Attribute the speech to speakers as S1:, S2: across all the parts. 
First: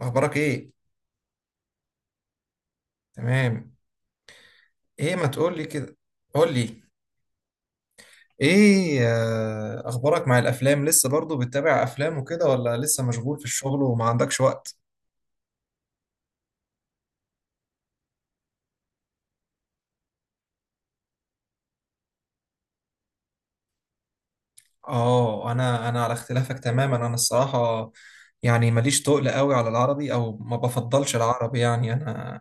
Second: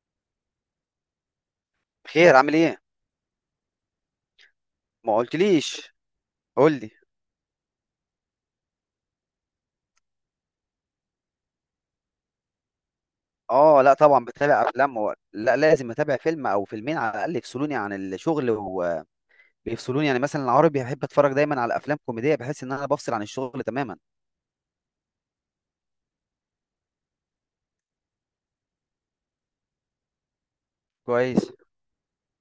S1: اخبارك ايه؟
S2: بخير، عامل ايه؟
S1: تمام. ايه
S2: ما
S1: ما تقول لي
S2: قلتليش.
S1: كده؟ قول
S2: قول
S1: لي.
S2: لي.
S1: ايه اخبارك مع الافلام؟ لسه برضو بتتابع افلام وكده ولا لسه مشغول في الشغل
S2: اه، لا
S1: وما
S2: طبعا
S1: عندكش
S2: بتابع
S1: وقت؟
S2: افلام و... لا لازم اتابع فيلم او فيلمين على الاقل يفصلوني عن الشغل وبيفصلوني، يعني مثلا العربي بحب اتفرج دايما على افلام كوميديه، بحس ان انا بفصل عن الشغل تماما.
S1: اه، انا على اختلافك تماما، انا الصراحة. يعني ماليش تقل قوي على العربي او ما بفضلش
S2: كويس.
S1: العربي، يعني انا.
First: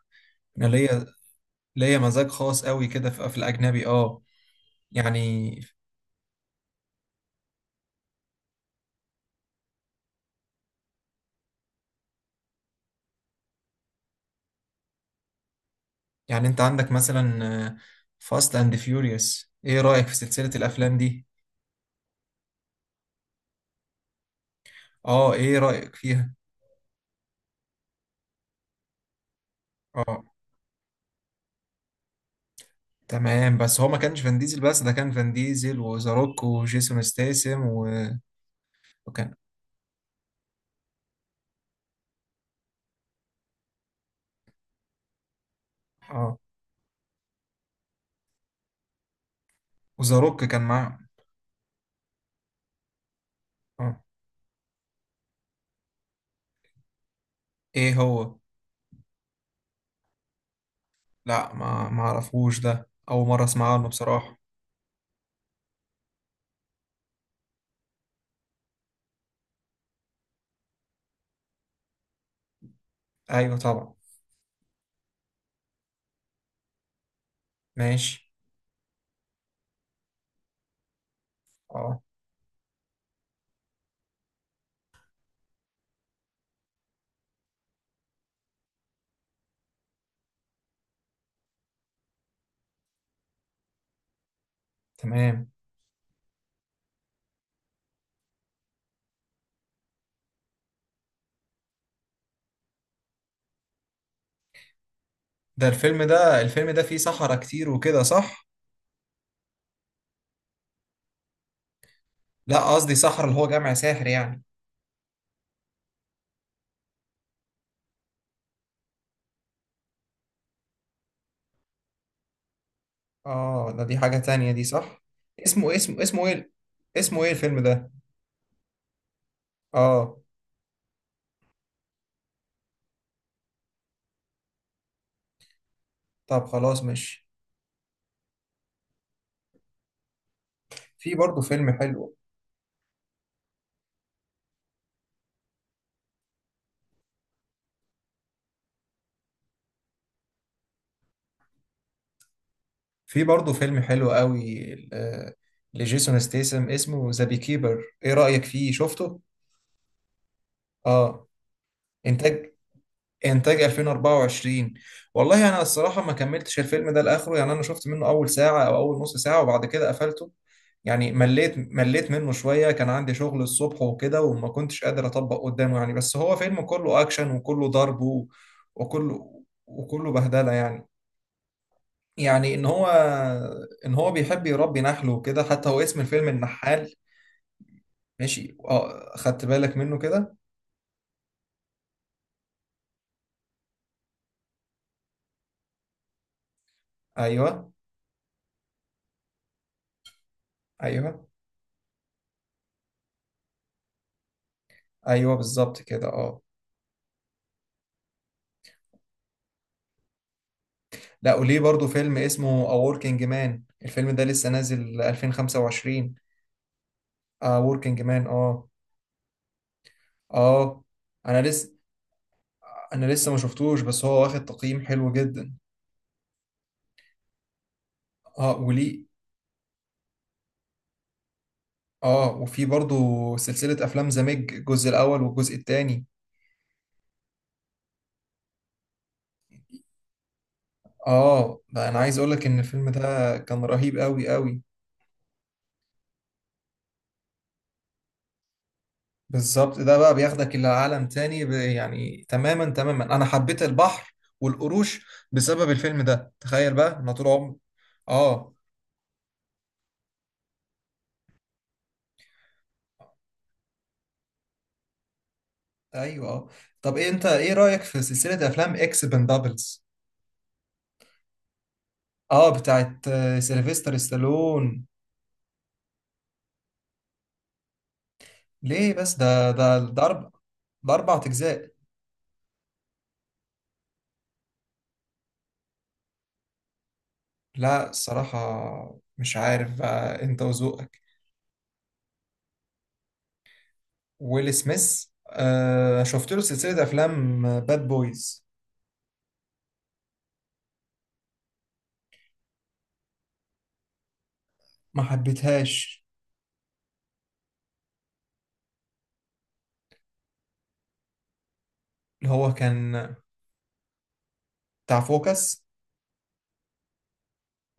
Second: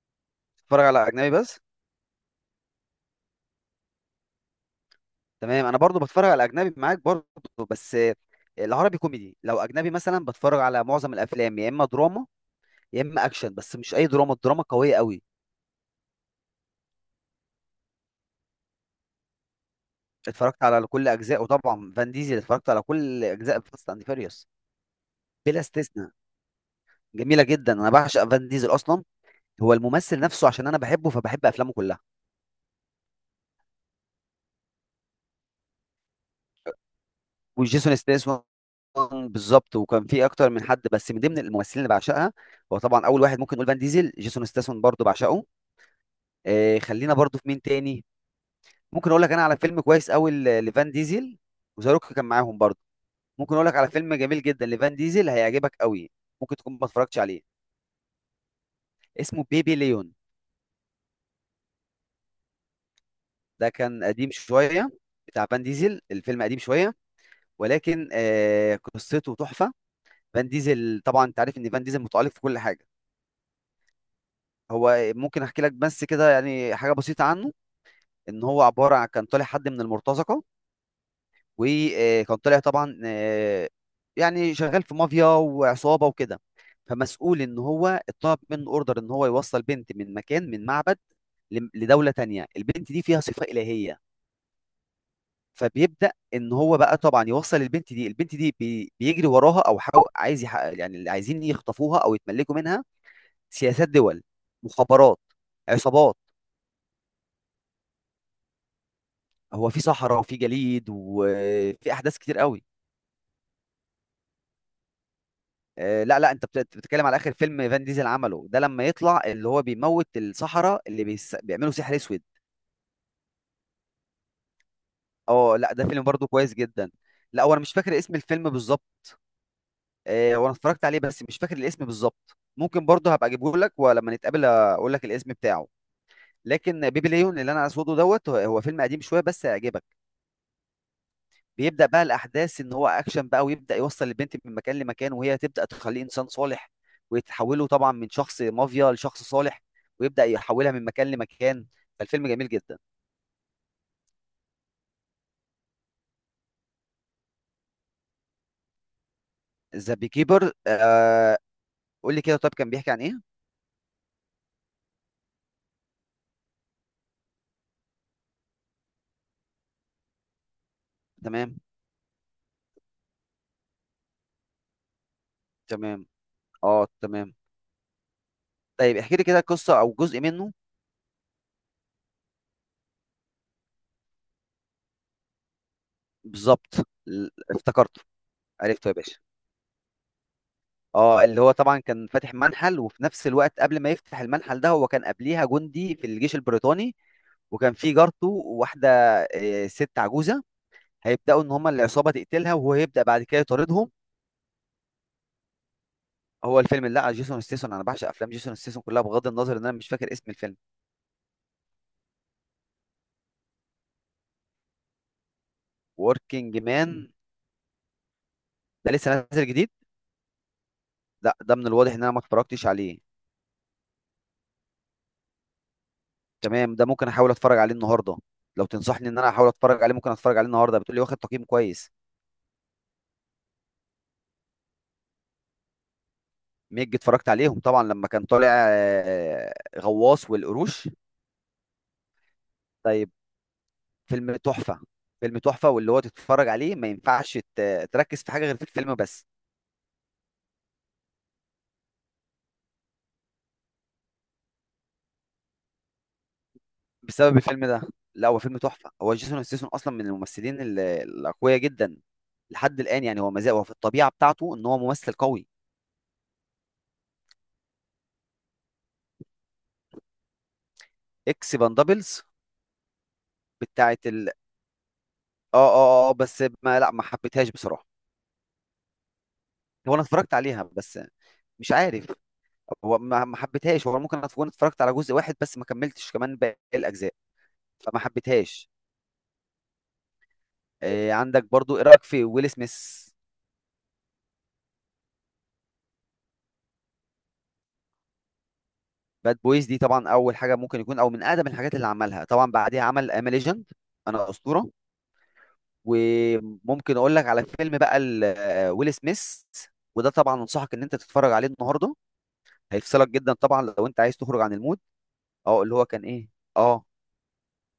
S1: انا
S2: بتتفرج
S1: ليا
S2: على اجنبي بس؟
S1: ليا مزاج خاص قوي كده في الاجنبي اه يعني.
S2: تمام، انا برضو بتفرج على اجنبي معاك برضو. بس العربي كوميدي، لو اجنبي مثلا بتفرج على معظم الافلام يا اما دراما يا اما اكشن، بس مش اي دراما، الدراما قويه قوي.
S1: يعني انت عندك مثلا فاست اند فيوريوس، ايه رأيك في سلسلة
S2: اتفرجت على
S1: الافلام
S2: كل
S1: دي؟
S2: اجزاء، وطبعا فان ديزل اتفرجت على كل اجزاء فاست اند فيريوس
S1: اه، ايه
S2: بلا
S1: رأيك
S2: استثناء.
S1: فيها؟
S2: جميله جدا، انا بعشق فان ديزل اصلا. هو الممثل
S1: اه،
S2: نفسه، عشان انا بحبه فبحب افلامه كلها.
S1: تمام. بس هو ما كانش فان ديزل، بس ده كان فان ديزل وذا روك وجيسون ستاثام و
S2: وجيسون ستاثام.
S1: وكان.
S2: بالظبط، وكان في اكتر من حد، بس من ضمن الممثلين اللي بعشقها هو طبعا اول واحد ممكن نقول فان ديزل. جيسون ستاثام برضو بعشقه.
S1: اه،
S2: خلينا برضو في مين تاني. ممكن اقول لك انا على فيلم كويس
S1: وذا
S2: قوي
S1: روك كان
S2: لفان
S1: معاه.
S2: ديزل. وزاروك كان معاهم برضو. ممكن اقول لك على
S1: اه،
S2: فيلم جميل جدا لفان ديزل هيعجبك قوي. ممكن تكون ما اتفرجتش عليه.
S1: ايه هو؟
S2: اسمه بيبي ليون.
S1: لا، ما اعرفوش، ده اول مره
S2: ده
S1: اسمع عنه
S2: كان قديم
S1: بصراحه.
S2: شويه، بتاع فان ديزل، الفيلم قديم شويه، ولكن قصته تحفه. فان ديزل، طبعا انت عارف ان فان ديزل متألق في كل حاجه.
S1: ايوه طبعا.
S2: هو ممكن احكي لك بس كده يعني حاجه بسيطه عنه.
S1: ماشي.
S2: ان هو عباره عن كان طالع حد من المرتزقه،
S1: اه،
S2: وكان طالع طبعا، يعني شغال في مافيا وعصابه وكده، فمسؤول ان هو اتطلب منه اوردر ان هو يوصل بنت من مكان من معبد لدوله تانية. البنت دي فيها صفه الهيه.
S1: تمام.
S2: فبيبدا ان هو بقى طبعا يوصل البنت دي، بيجري وراها، او عايز يحقق، يعني اللي عايزين يخطفوها او يتملكوا منها. سياسات دول، مخابرات، عصابات.
S1: ده الفيلم ده فيه صحراء كتير وكده، صح؟
S2: هو في صحراء وفي جليد وفي احداث كتير
S1: لا،
S2: قوي.
S1: قصدي صحراء اللي هو جامع ساحر، يعني.
S2: لا لا، انت بتتكلم على اخر فيلم فان ديزل عمله، ده لما يطلع اللي هو بيموت الصحراء اللي بيعملوا سحر اسود.
S1: اه، ده دي حاجه تانية دي، صح؟
S2: اه، لا
S1: اسمه
S2: ده
S1: اسمه
S2: فيلم
S1: اسمه
S2: برضو
S1: ايه
S2: كويس جدا.
S1: اسمه ايه
S2: لا،
S1: الفيلم
S2: وانا مش
S1: ده؟
S2: فاكر اسم الفيلم بالظبط.
S1: اه.
S2: وانا اتفرجت عليه بس مش فاكر الاسم بالظبط، ممكن برضو هبقى اجيبه لك ولما نتقابل اقول لك الاسم بتاعه.
S1: طب خلاص،
S2: لكن بيبي
S1: ماشي.
S2: ليون، اللي انا اسوده دوت، هو فيلم قديم شويه بس هيعجبك.
S1: في برضه فيلم
S2: بيبدأ بقى
S1: حلو.
S2: الأحداث إن هو أكشن بقى، ويبدأ يوصل البنت من مكان لمكان، وهي تبدأ تخليه إنسان صالح، ويتحوله طبعا من شخص مافيا لشخص صالح، ويبدأ يحولها من مكان لمكان. فالفيلم جميل جدا.
S1: في برضه فيلم حلو قوي لجيسون ستيسم، اسمه ذا بي كيبر، ايه رأيك فيه؟ شفته؟
S2: ذا بي كيبر،
S1: اه.
S2: آه. قول لي كده، طب
S1: انتاج
S2: كان بيحكي عن إيه؟
S1: انتاج 2024. والله انا الصراحة ما كملتش الفيلم ده لاخره، يعني انا شفت منه اول ساعة او اول نص ساعة وبعد كده قفلته. يعني مليت
S2: تمام،
S1: مليت منه شوية، كان عندي شغل الصبح وكده وما كنتش قادر اطبق قدامه يعني،
S2: تمام،
S1: بس هو فيلم
S2: أه
S1: كله اكشن
S2: تمام.
S1: وكله ضرب
S2: طيب احكي لي كده
S1: وكله
S2: قصة أو
S1: وكله
S2: جزء
S1: بهدلة،
S2: منه.
S1: يعني. يعني ان هو. ان هو بيحب يربي نحل وكده، حتى هو اسم الفيلم
S2: بالظبط.
S1: النحال.
S2: افتكرته،
S1: ماشي،
S2: عرفته يا
S1: اه،
S2: باشا.
S1: خدت بالك منه كده.
S2: اه، اللي هو طبعا كان فاتح منحل، وفي نفس الوقت قبل ما يفتح المنحل ده هو كان قبليها جندي في الجيش البريطاني،
S1: ايوه
S2: وكان في جارته، وواحدة، ست عجوزة،
S1: ايوه.
S2: هيبدأوا إن هما العصابة تقتلها، وهو هيبدأ بعد كده يطاردهم.
S1: ايوه بالظبط كده، اه.
S2: هو الفيلم اللي على جيسون ستيسون، أنا بعشق أفلام جيسون ستيسون كلها، بغض النظر إن أنا مش فاكر اسم الفيلم.
S1: لا، وليه برضو فيلم اسمه A Working Man، الفيلم ده لسه نازل 2025.
S2: وركينج مان.
S1: A Working Man، اه.
S2: ده لسه نازل جديد.
S1: اه.
S2: لا،
S1: انا
S2: ده من
S1: لسه
S2: الواضح إن أنا ما اتفرجتش عليه.
S1: انا لسه ما شفتوش، بس هو واخد تقييم حلو جدا.
S2: تمام، ده ممكن أحاول أتفرج عليه النهاردة.
S1: اه،
S2: لو
S1: وليه.
S2: تنصحني إن أنا أحاول أتفرج عليه ممكن أتفرج عليه النهاردة، بتقولي واخد تقييم كويس.
S1: اه، وفي برضو سلسلة افلام ذا ميج، الجزء الاول والجزء الثاني.
S2: ميج اتفرجت عليهم طبعا، لما كان طالع، غواص والقروش.
S1: اه، ده انا عايز اقولك ان الفيلم
S2: طيب.
S1: ده كان رهيب قوي
S2: فيلم
S1: قوي.
S2: تحفة، فيلم تحفة، واللي هو تتفرج عليه ما ينفعش تركز في حاجة غير في الفيلم بس.
S1: بالظبط، ده بقى بياخدك الى عالم تاني، يعني تماما تماما انا حبيت البحر والقروش بسبب الفيلم ده، تخيل بقى انا طول
S2: بسبب
S1: عمري.
S2: الفيلم ده. لا، هو
S1: اه.
S2: فيلم تحفة، هو جيسون ستاثام أصلا من الممثلين الأقوياء جدا لحد الآن، يعني هو مازال هو في الطبيعة بتاعته إن هو ممثل قوي.
S1: ايوه، اه. طب، إيه انت ايه رايك في سلسله افلام اكس بندابلز؟
S2: إكس باندابلز.
S1: اه، بتاعت سيلفستر
S2: بتاعت ال آه
S1: ستالون.
S2: آه آه آه، بس ما لا ما حبيتهاش بصراحة.
S1: ليه بس؟ ده ده
S2: هو أنا
S1: ده اربع،
S2: اتفرجت عليها
S1: ده
S2: بس
S1: اربع
S2: مش
S1: اجزاء.
S2: عارف، هو ما حبيتهاش، هو ممكن اكون اتفرجت على جزء واحد بس ما كملتش كمان باقي الاجزاء،
S1: لا
S2: فما حبيتهاش.
S1: الصراحه مش عارف، بقى انت وذوقك.
S2: إيه عندك برضو، ايه رايك في ويل سميث؟
S1: ويل سميث، شفت له سلسلة أفلام باد بويز.
S2: باد بويز دي طبعا اول حاجه ممكن يكون او من اقدم الحاجات اللي عملها، طبعا بعديها عمل ام ليجند، انا اسطوره.
S1: ما حبيتهاش.
S2: وممكن اقول لك على فيلم بقى ويل سميث، وده طبعا انصحك ان انت تتفرج عليه النهارده،
S1: اللي هو
S2: هيفصلك
S1: كان
S2: جدا طبعا لو انت عايز تخرج عن المود.
S1: بتاع فوكس.
S2: اه، اللي هو كان ايه. اه،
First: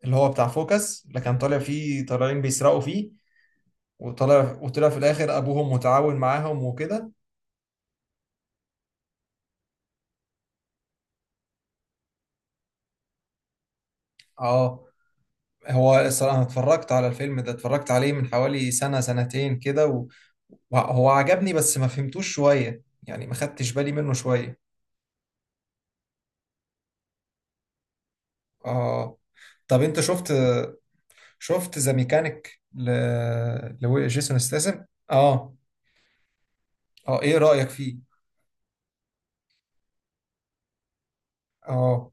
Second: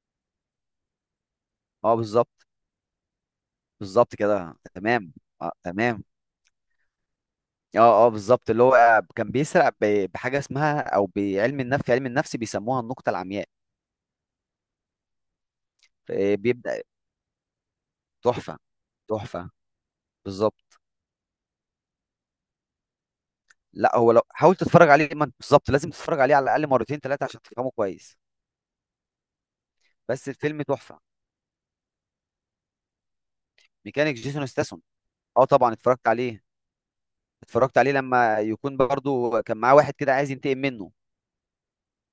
S1: اللي هو بتاع فوكس، اللي كان طالع
S2: اه،
S1: فيه طالعين
S2: بالظبط،
S1: بيسرقوا فيه.
S2: بالظبط كده،
S1: وطلع في
S2: تمام.
S1: الآخر
S2: آه
S1: أبوهم
S2: تمام.
S1: متعاون معاهم وكده.
S2: اه، اه، بالظبط، اللي هو كان بيسرق بحاجه اسمها او بعلم النفس، في علم النفس بيسموها النقطه العمياء.
S1: اه، هو الصراحة
S2: إيه،
S1: أنا
S2: بيبدا.
S1: اتفرجت على الفيلم ده، اتفرجت عليه من
S2: تحفه،
S1: حوالي سنة
S2: تحفه،
S1: سنتين كده و
S2: بالظبط.
S1: وهو عجبني بس ما فهمتوش شوية، يعني ما خدتش بالي
S2: لا، هو
S1: منه
S2: لو حاول
S1: شوية.
S2: تتفرج عليه ما انت- بالظبط لازم تتفرج عليه على الاقل مرتين ثلاثه عشان تفهمه كويس.
S1: اه، طب انت
S2: بس
S1: شفت
S2: الفيلم تحفه.
S1: شفت ذا ميكانيك
S2: ميكانيك
S1: لجيسون
S2: جيسون ستاثام.
S1: ستاثام.
S2: اه
S1: اه.
S2: طبعا اتفرجت عليه.
S1: اه، ايه رأيك
S2: اتفرجت عليه
S1: فيه؟
S2: لما يكون برضو كان معاه واحد كده عايز ينتقم منه.
S1: اه،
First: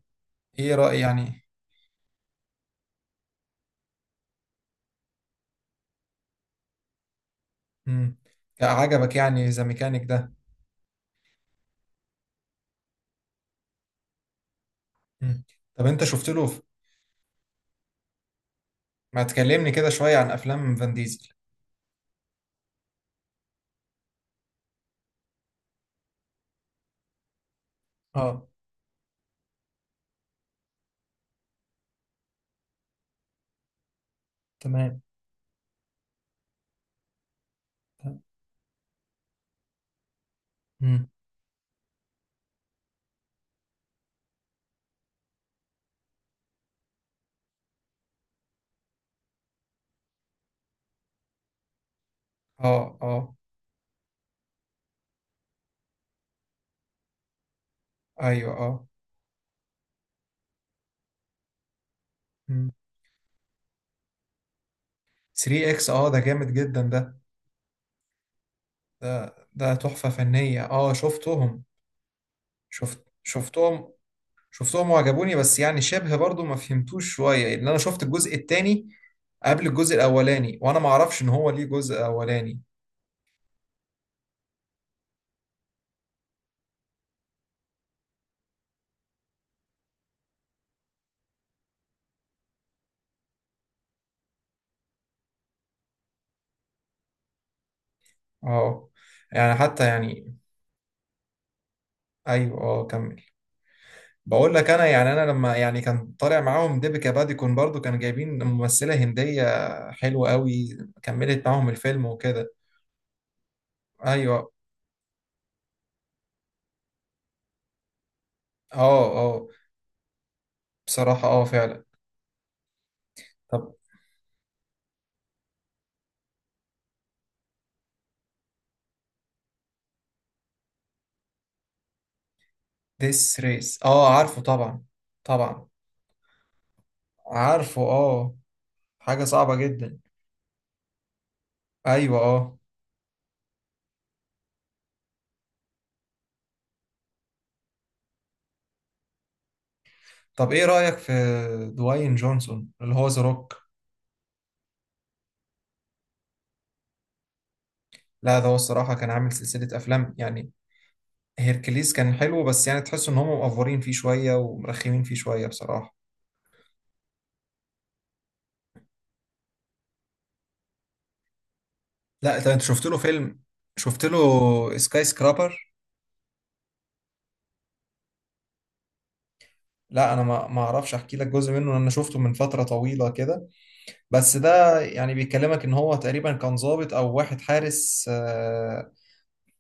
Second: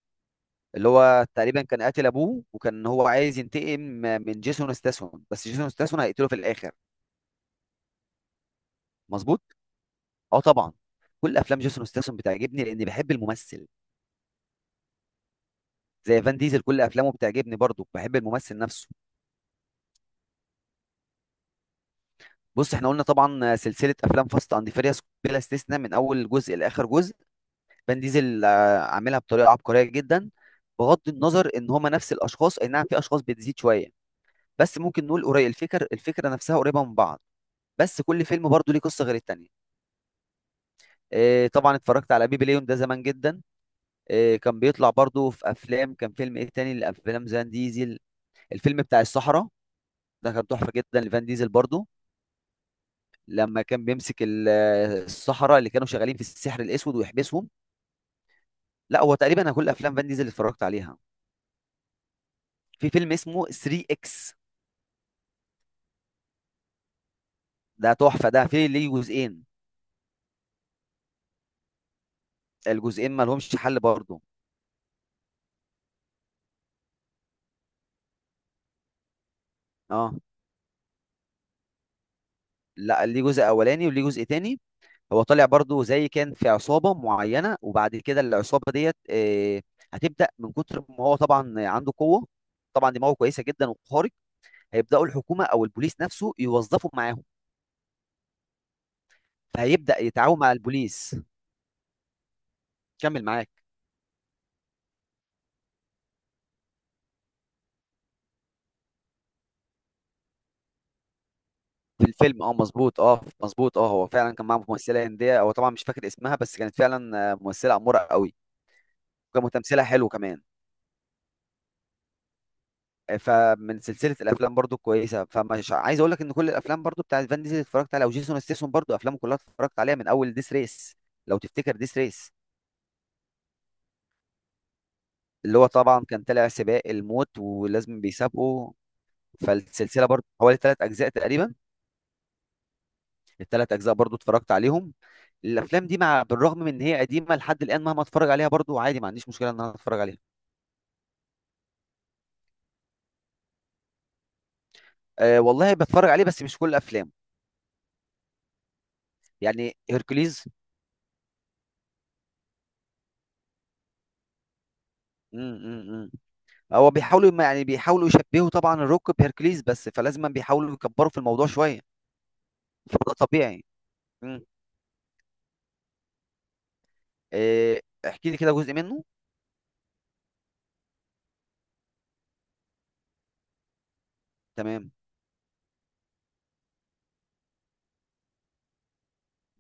S1: ايه
S2: اللي
S1: رأي،
S2: هو
S1: يعني؟
S2: تقريبا كان قاتل ابوه، وكان هو عايز ينتقم من جيسون ستاثام، بس جيسون ستاثام هيقتله في الاخر.
S1: امم. عجبك
S2: مظبوط.
S1: يعني ذا ميكانيك ده؟
S2: اه طبعا. كل افلام جيسون ستاثام بتعجبني لاني بحب الممثل.
S1: مم. طب انت
S2: زي
S1: شفت
S2: فان
S1: له
S2: ديزل، كل افلامه بتعجبني برضو، بحب الممثل نفسه.
S1: ما تكلمني كده شوية عن افلام فان ديزل.
S2: بص، احنا قلنا طبعا سلسله افلام فاست اند فيريوس بلا استثناء من اول جزء لاخر جزء، فان ديزل
S1: اه،
S2: آه، عاملها بطريقه عبقريه جدا. بغض النظر ان هما نفس الاشخاص، اي نعم في اشخاص بتزيد شويه، بس
S1: تمام.
S2: ممكن نقول قريب الفكر، الفكره نفسها قريبه من بعض. بس
S1: تمام.
S2: كل فيلم برضو ليه قصه غير التانيه.
S1: امم.
S2: إيه، طبعا اتفرجت على بيبي ليون ده زمان جدا. إيه، كان بيطلع برضو في افلام، كان فيلم ايه تاني لافلام زان ديزل؟ الفيلم بتاع الصحراء، ده كان تحفه جدا لفان ديزل برضو،
S1: اه، اه،
S2: لما كان بيمسك الصحراء اللي كانوا شغالين في السحر الاسود ويحبسهم.
S1: ايوه، اه.
S2: لا، هو تقريبا انا كل افلام فان ديزل اللي اتفرجت عليها.
S1: امم.
S2: في فيلم اسمه 3 اكس،
S1: 3 اكس، اه، ده جامد جدا ده.
S2: ده تحفه، ده في ليه
S1: ده
S2: جزئين،
S1: ده تحفة فنية، اه شفتهم.
S2: الجزئين ما لهمش حل
S1: شفتهم.
S2: برضو.
S1: شفتهم وعجبوني، بس يعني شبه برضو ما فهمتوش شوية، ان انا شفت الجزء التاني قبل الجزء
S2: اه،
S1: الاولاني، وانا ما اعرفش ان هو ليه جزء اولاني.
S2: لا ليه جزء اولاني وليه جزء تاني. هو طالع برضو زي كان في عصابه معينه، وبعد كده العصابه ديت، هتبدا من كتر ما هو طبعا عنده قوه، طبعا دماغه كويسه جدا وخارق، هيبداوا الحكومه او البوليس نفسه يوظفوا معاهم.
S1: اه، يعني حتى،
S2: هيبدأ
S1: يعني.
S2: يتعاون مع البوليس.
S1: ايوه، اه، كمل.
S2: كمل معاك.
S1: بقول لك انا، يعني انا لما، يعني، كان طالع معاهم ديبيكا باديكون، برضو كانوا جايبين ممثلة هندية حلوة قوي، كملت معاهم
S2: في
S1: الفيلم
S2: الفيلم،
S1: وكده.
S2: اه مظبوط، اه مظبوط، اه هو فعلا
S1: ايوه،
S2: كان معاه ممثلة هندية، هو طبعا مش فاكر اسمها، بس كانت فعلا، ممثلة أمورة قوي،
S1: اه، اه.
S2: وكان تمثيلها حلو كمان.
S1: بصراحة، اه، فعلا. طب
S2: فمن سلسلة الأفلام برضو كويسة، فمش عايز أقول لك إن كل الأفلام برضو بتاعت فان ديزل اتفرجت عليها، وجيسون ستيسون برضو أفلامه كلها اتفرجت عليها من أول ديس ريس. لو تفتكر ديس ريس،
S1: ديس ريس، اه، عارفه طبعا.
S2: اللي هو
S1: طبعا.
S2: طبعا كان طالع سباق الموت
S1: عارفه،
S2: ولازم
S1: اه.
S2: بيسابقه.
S1: حاجة صعبة جدا.
S2: فالسلسلة برضو حوالي ثلاث أجزاء تقريبا،
S1: ايوه، اه.
S2: الثلاث اجزاء برضو اتفرجت عليهم. الافلام دي، مع بالرغم من ان هي قديمه، لحد الان مهما اتفرج عليها برضو عادي، ما عنديش مشكله ان انا اتفرج عليها.
S1: طب، ايه رأيك في دواين جونسون، اللي هو ذا روك؟
S2: أه والله بتفرج عليه، بس مش كل الافلام.
S1: لا، ده هو الصراحة كان عامل
S2: يعني
S1: سلسلة افلام
S2: هيركليز.
S1: يعني. هيركليس كان حلو، بس يعني تحس ان هم مقفورين فيه شوية ومرخمين فيه
S2: مم،
S1: شوية
S2: مم،
S1: بصراحة.
S2: مم. هو بيحاولوا يعني بيحاولوا يشبهوا طبعا الروك بهيركليز، بس فلازم بيحاولوا يكبروا في الموضوع شويه،
S1: لا ده، انت شفت له
S2: فده
S1: فيلم؟
S2: طبيعي.
S1: شفت له
S2: مم.
S1: سكاي سكرابر؟
S2: أه. احكي لي كده جزء منه.
S1: لا، انا ما اعرفش احكي لك جزء منه، لأن انا شفته من فترة طويلة كده. بس ده
S2: تمام.
S1: يعني بيكلمك ان هو تقريبا كان ضابط او واحد حارس.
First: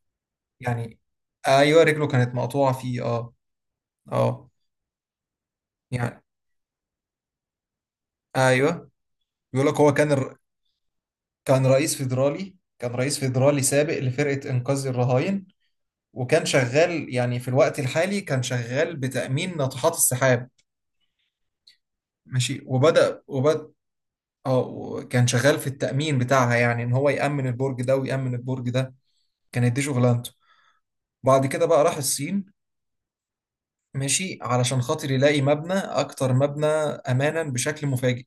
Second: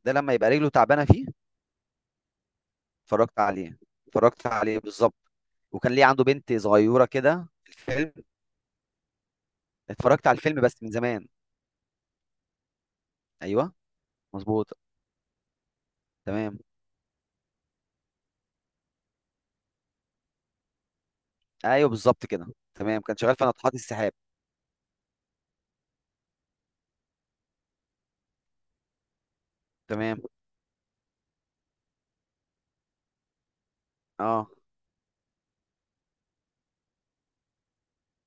S2: ده لما يبقى رجله
S1: يعني.
S2: تعبانه فيه.
S1: ايوه، رجله كانت مقطوعة فيه، اه.
S2: اتفرجت عليه، اتفرجت
S1: اه،
S2: عليه بالظبط. وكان ليه
S1: يعني.
S2: عنده بنت صغيره كده في الفيلم.
S1: ايوه، بيقول لك هو
S2: اتفرجت
S1: كان.
S2: على الفيلم بس من زمان.
S1: كان رئيس فيدرالي
S2: ايوه،
S1: سابق لفرقة
S2: مظبوط.
S1: إنقاذ الرهاين. وكان
S2: تمام.
S1: شغال يعني، في الوقت الحالي كان شغال بتأمين ناطحات السحاب.
S2: ايوه، بالظبط كده،
S1: ماشي،
S2: تمام. كان
S1: وبدأ
S2: شغال في
S1: وبدأ
S2: ناطحات السحاب.
S1: اه، كان شغال في التأمين بتاعها، يعني إن هو يأمن البرج ده ويأمن البرج ده، كانت دي
S2: تمام.
S1: شغلانته. بعد كده بقى راح الصين. ماشي،
S2: اه،
S1: علشان خاطر يلاقي مبنى، أكتر مبنى أمانا بشكل مفاجئ.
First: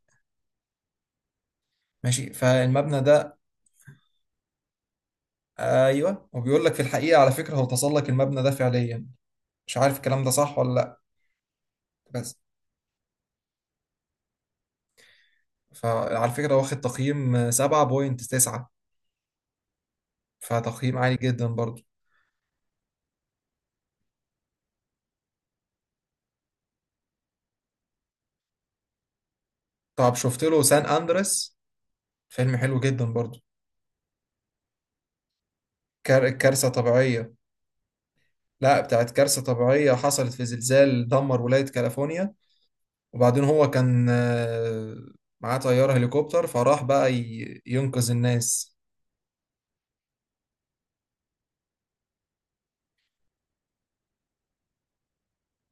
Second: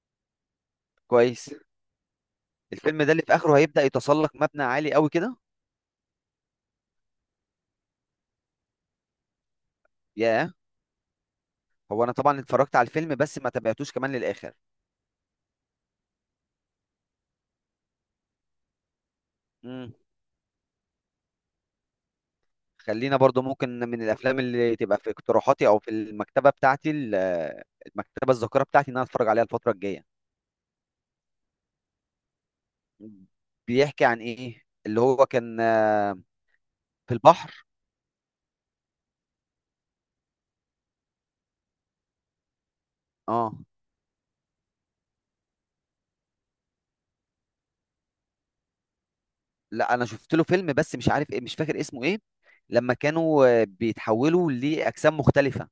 S2: كويس.
S1: ماشي، فالمبنى
S2: الفيلم ده اللي في
S1: ده.
S2: اخره هيبدأ يتسلق مبنى عالي قوي كده.
S1: أيوه، وبيقول لك في الحقيقة، على فكرة، هو تسلق المبنى ده فعليا، مش عارف الكلام ده
S2: ياه.
S1: صح ولا لأ.
S2: هو انا
S1: بس
S2: طبعا اتفرجت على الفيلم بس ما تابعتوش كمان للاخر.
S1: فعلى فكرة واخد تقييم 7.9،
S2: امم.
S1: فتقييم عالي جدا برضو.
S2: خلينا برضو، ممكن من الافلام اللي تبقى في اقتراحاتي او في المكتبه بتاعتي، المكتبه الذاكره بتاعتي، ان انا اتفرج عليها الفتره الجايه.
S1: طب شفت له سان أندريس؟ فيلم حلو جدا برضو.
S2: بيحكي عن ايه؟ اللي هو كان،
S1: كارثة
S2: في
S1: طبيعية.
S2: البحر.
S1: لا، بتاعت كارثة طبيعية حصلت في زلزال دمر ولاية كاليفورنيا. وبعدين
S2: اه،
S1: هو كان معاه طيارة هليكوبتر، فراح بقى ينقذ الناس.
S2: لا انا شفت له فيلم بس مش عارف ايه، مش فاكر اسمه ايه، لما كانوا، بيتحولوا لاجسام مختلفه،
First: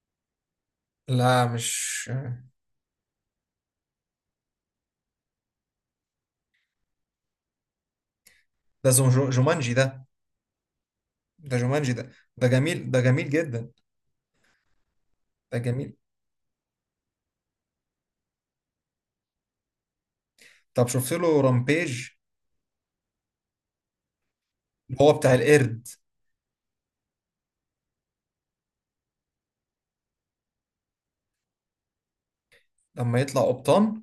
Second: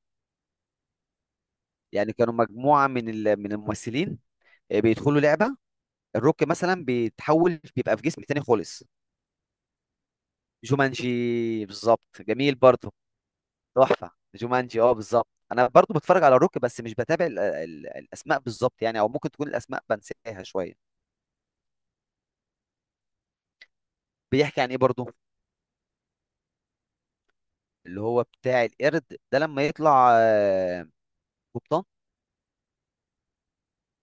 S1: لا مش.
S2: يعني كانوا مجموعه من من الممثلين، بيدخلوا لعبه، الروك مثلا بيتحول بيبقى في جسم تاني خالص.
S1: ده جومانجي ده. ده
S2: جومانجي
S1: جومانجي ده،
S2: بالظبط،
S1: ده
S2: جميل
S1: جميل،
S2: برضه.
S1: ده جميل جدا.
S2: تحفه جومانجي، اه بالظبط،
S1: ده
S2: انا
S1: جميل.
S2: برضه بتفرج على الروك بس مش بتابع الاسماء بالظبط، يعني او ممكن تكون الاسماء بنساها
S1: طب
S2: شويه.
S1: شفت له رامبيج؟
S2: بيحكي عن ايه
S1: هو
S2: برضه؟
S1: بتاع القرد.
S2: اللي هو بتاع القرد ده لما يطلع، قبطان.
S1: لما يطلع قبطان.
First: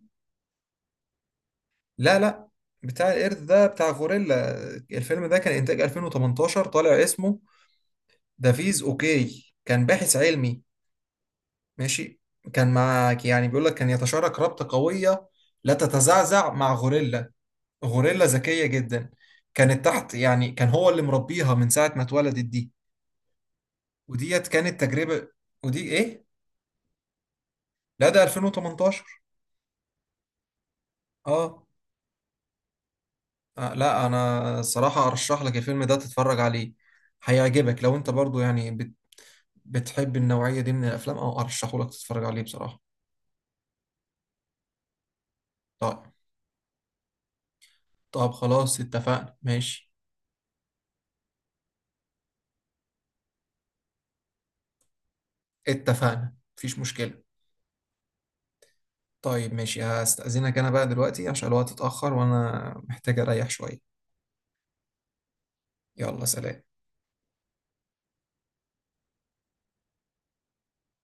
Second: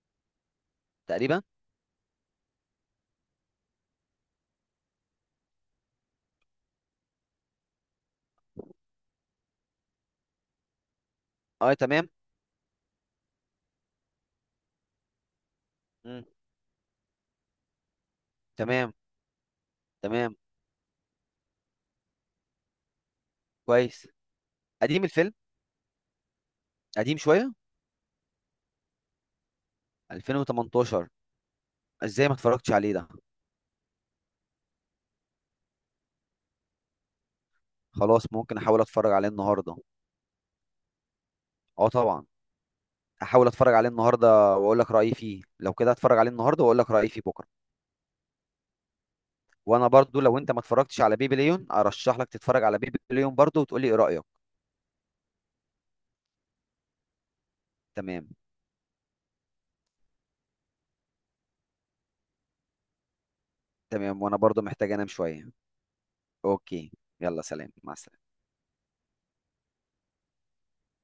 S2: تقريبا.
S1: لا، لا، بتاع القرد ده بتاع غوريلا. الفيلم ده كان إنتاج 2018، طالع اسمه دافيز أوكي، كان باحث علمي.
S2: اه تمام.
S1: ماشي، كان معاك يعني بيقول لك كان يتشارك رابطة قوية، لا
S2: مم.
S1: تتزعزع، مع غوريلا. غوريلا ذكية
S2: تمام،
S1: جدا، كانت تحت،
S2: تمام،
S1: يعني كان هو اللي مربيها من ساعة ما اتولدت دي.
S2: كويس.
S1: وديت كانت
S2: قديم
S1: تجربة.
S2: الفيلم.
S1: ودي إيه؟
S2: قديم شوية.
S1: لا، ده 2018.
S2: 2018.
S1: آه.
S2: ازاي ما اتفرجتش عليه ده.
S1: لا أنا الصراحة أرشح لك الفيلم ده، تتفرج عليه هيعجبك، لو أنت
S2: خلاص،
S1: برضو
S2: ممكن احاول
S1: يعني
S2: اتفرج عليه النهاردة.
S1: بتحب النوعية دي من الأفلام، أو
S2: اه
S1: أرشحهولك
S2: طبعا.
S1: تتفرج عليه بصراحة.
S2: احاول اتفرج عليه النهارده واقول لك رايي فيه، لو كده
S1: طيب.
S2: اتفرج عليه النهارده واقول لك رايي فيه بكره.
S1: طب خلاص، اتفقنا
S2: وانا
S1: ماشي.
S2: برضو، لو انت ما اتفرجتش على بيبي ليون ارشح لك تتفرج على بيبي ليون برضو وتقول لي ايه رايك.
S1: اتفقنا، مفيش مشكلة.
S2: تمام.
S1: طيب ماشي، هستأذنك أنا بقى دلوقتي عشان الوقت اتأخر وأنا محتاج أريح شوية.
S2: تمام، وانا برضو محتاج انام شوية.
S1: يلا سلام.
S2: اوكي. يلا، سلام، مع السلامة.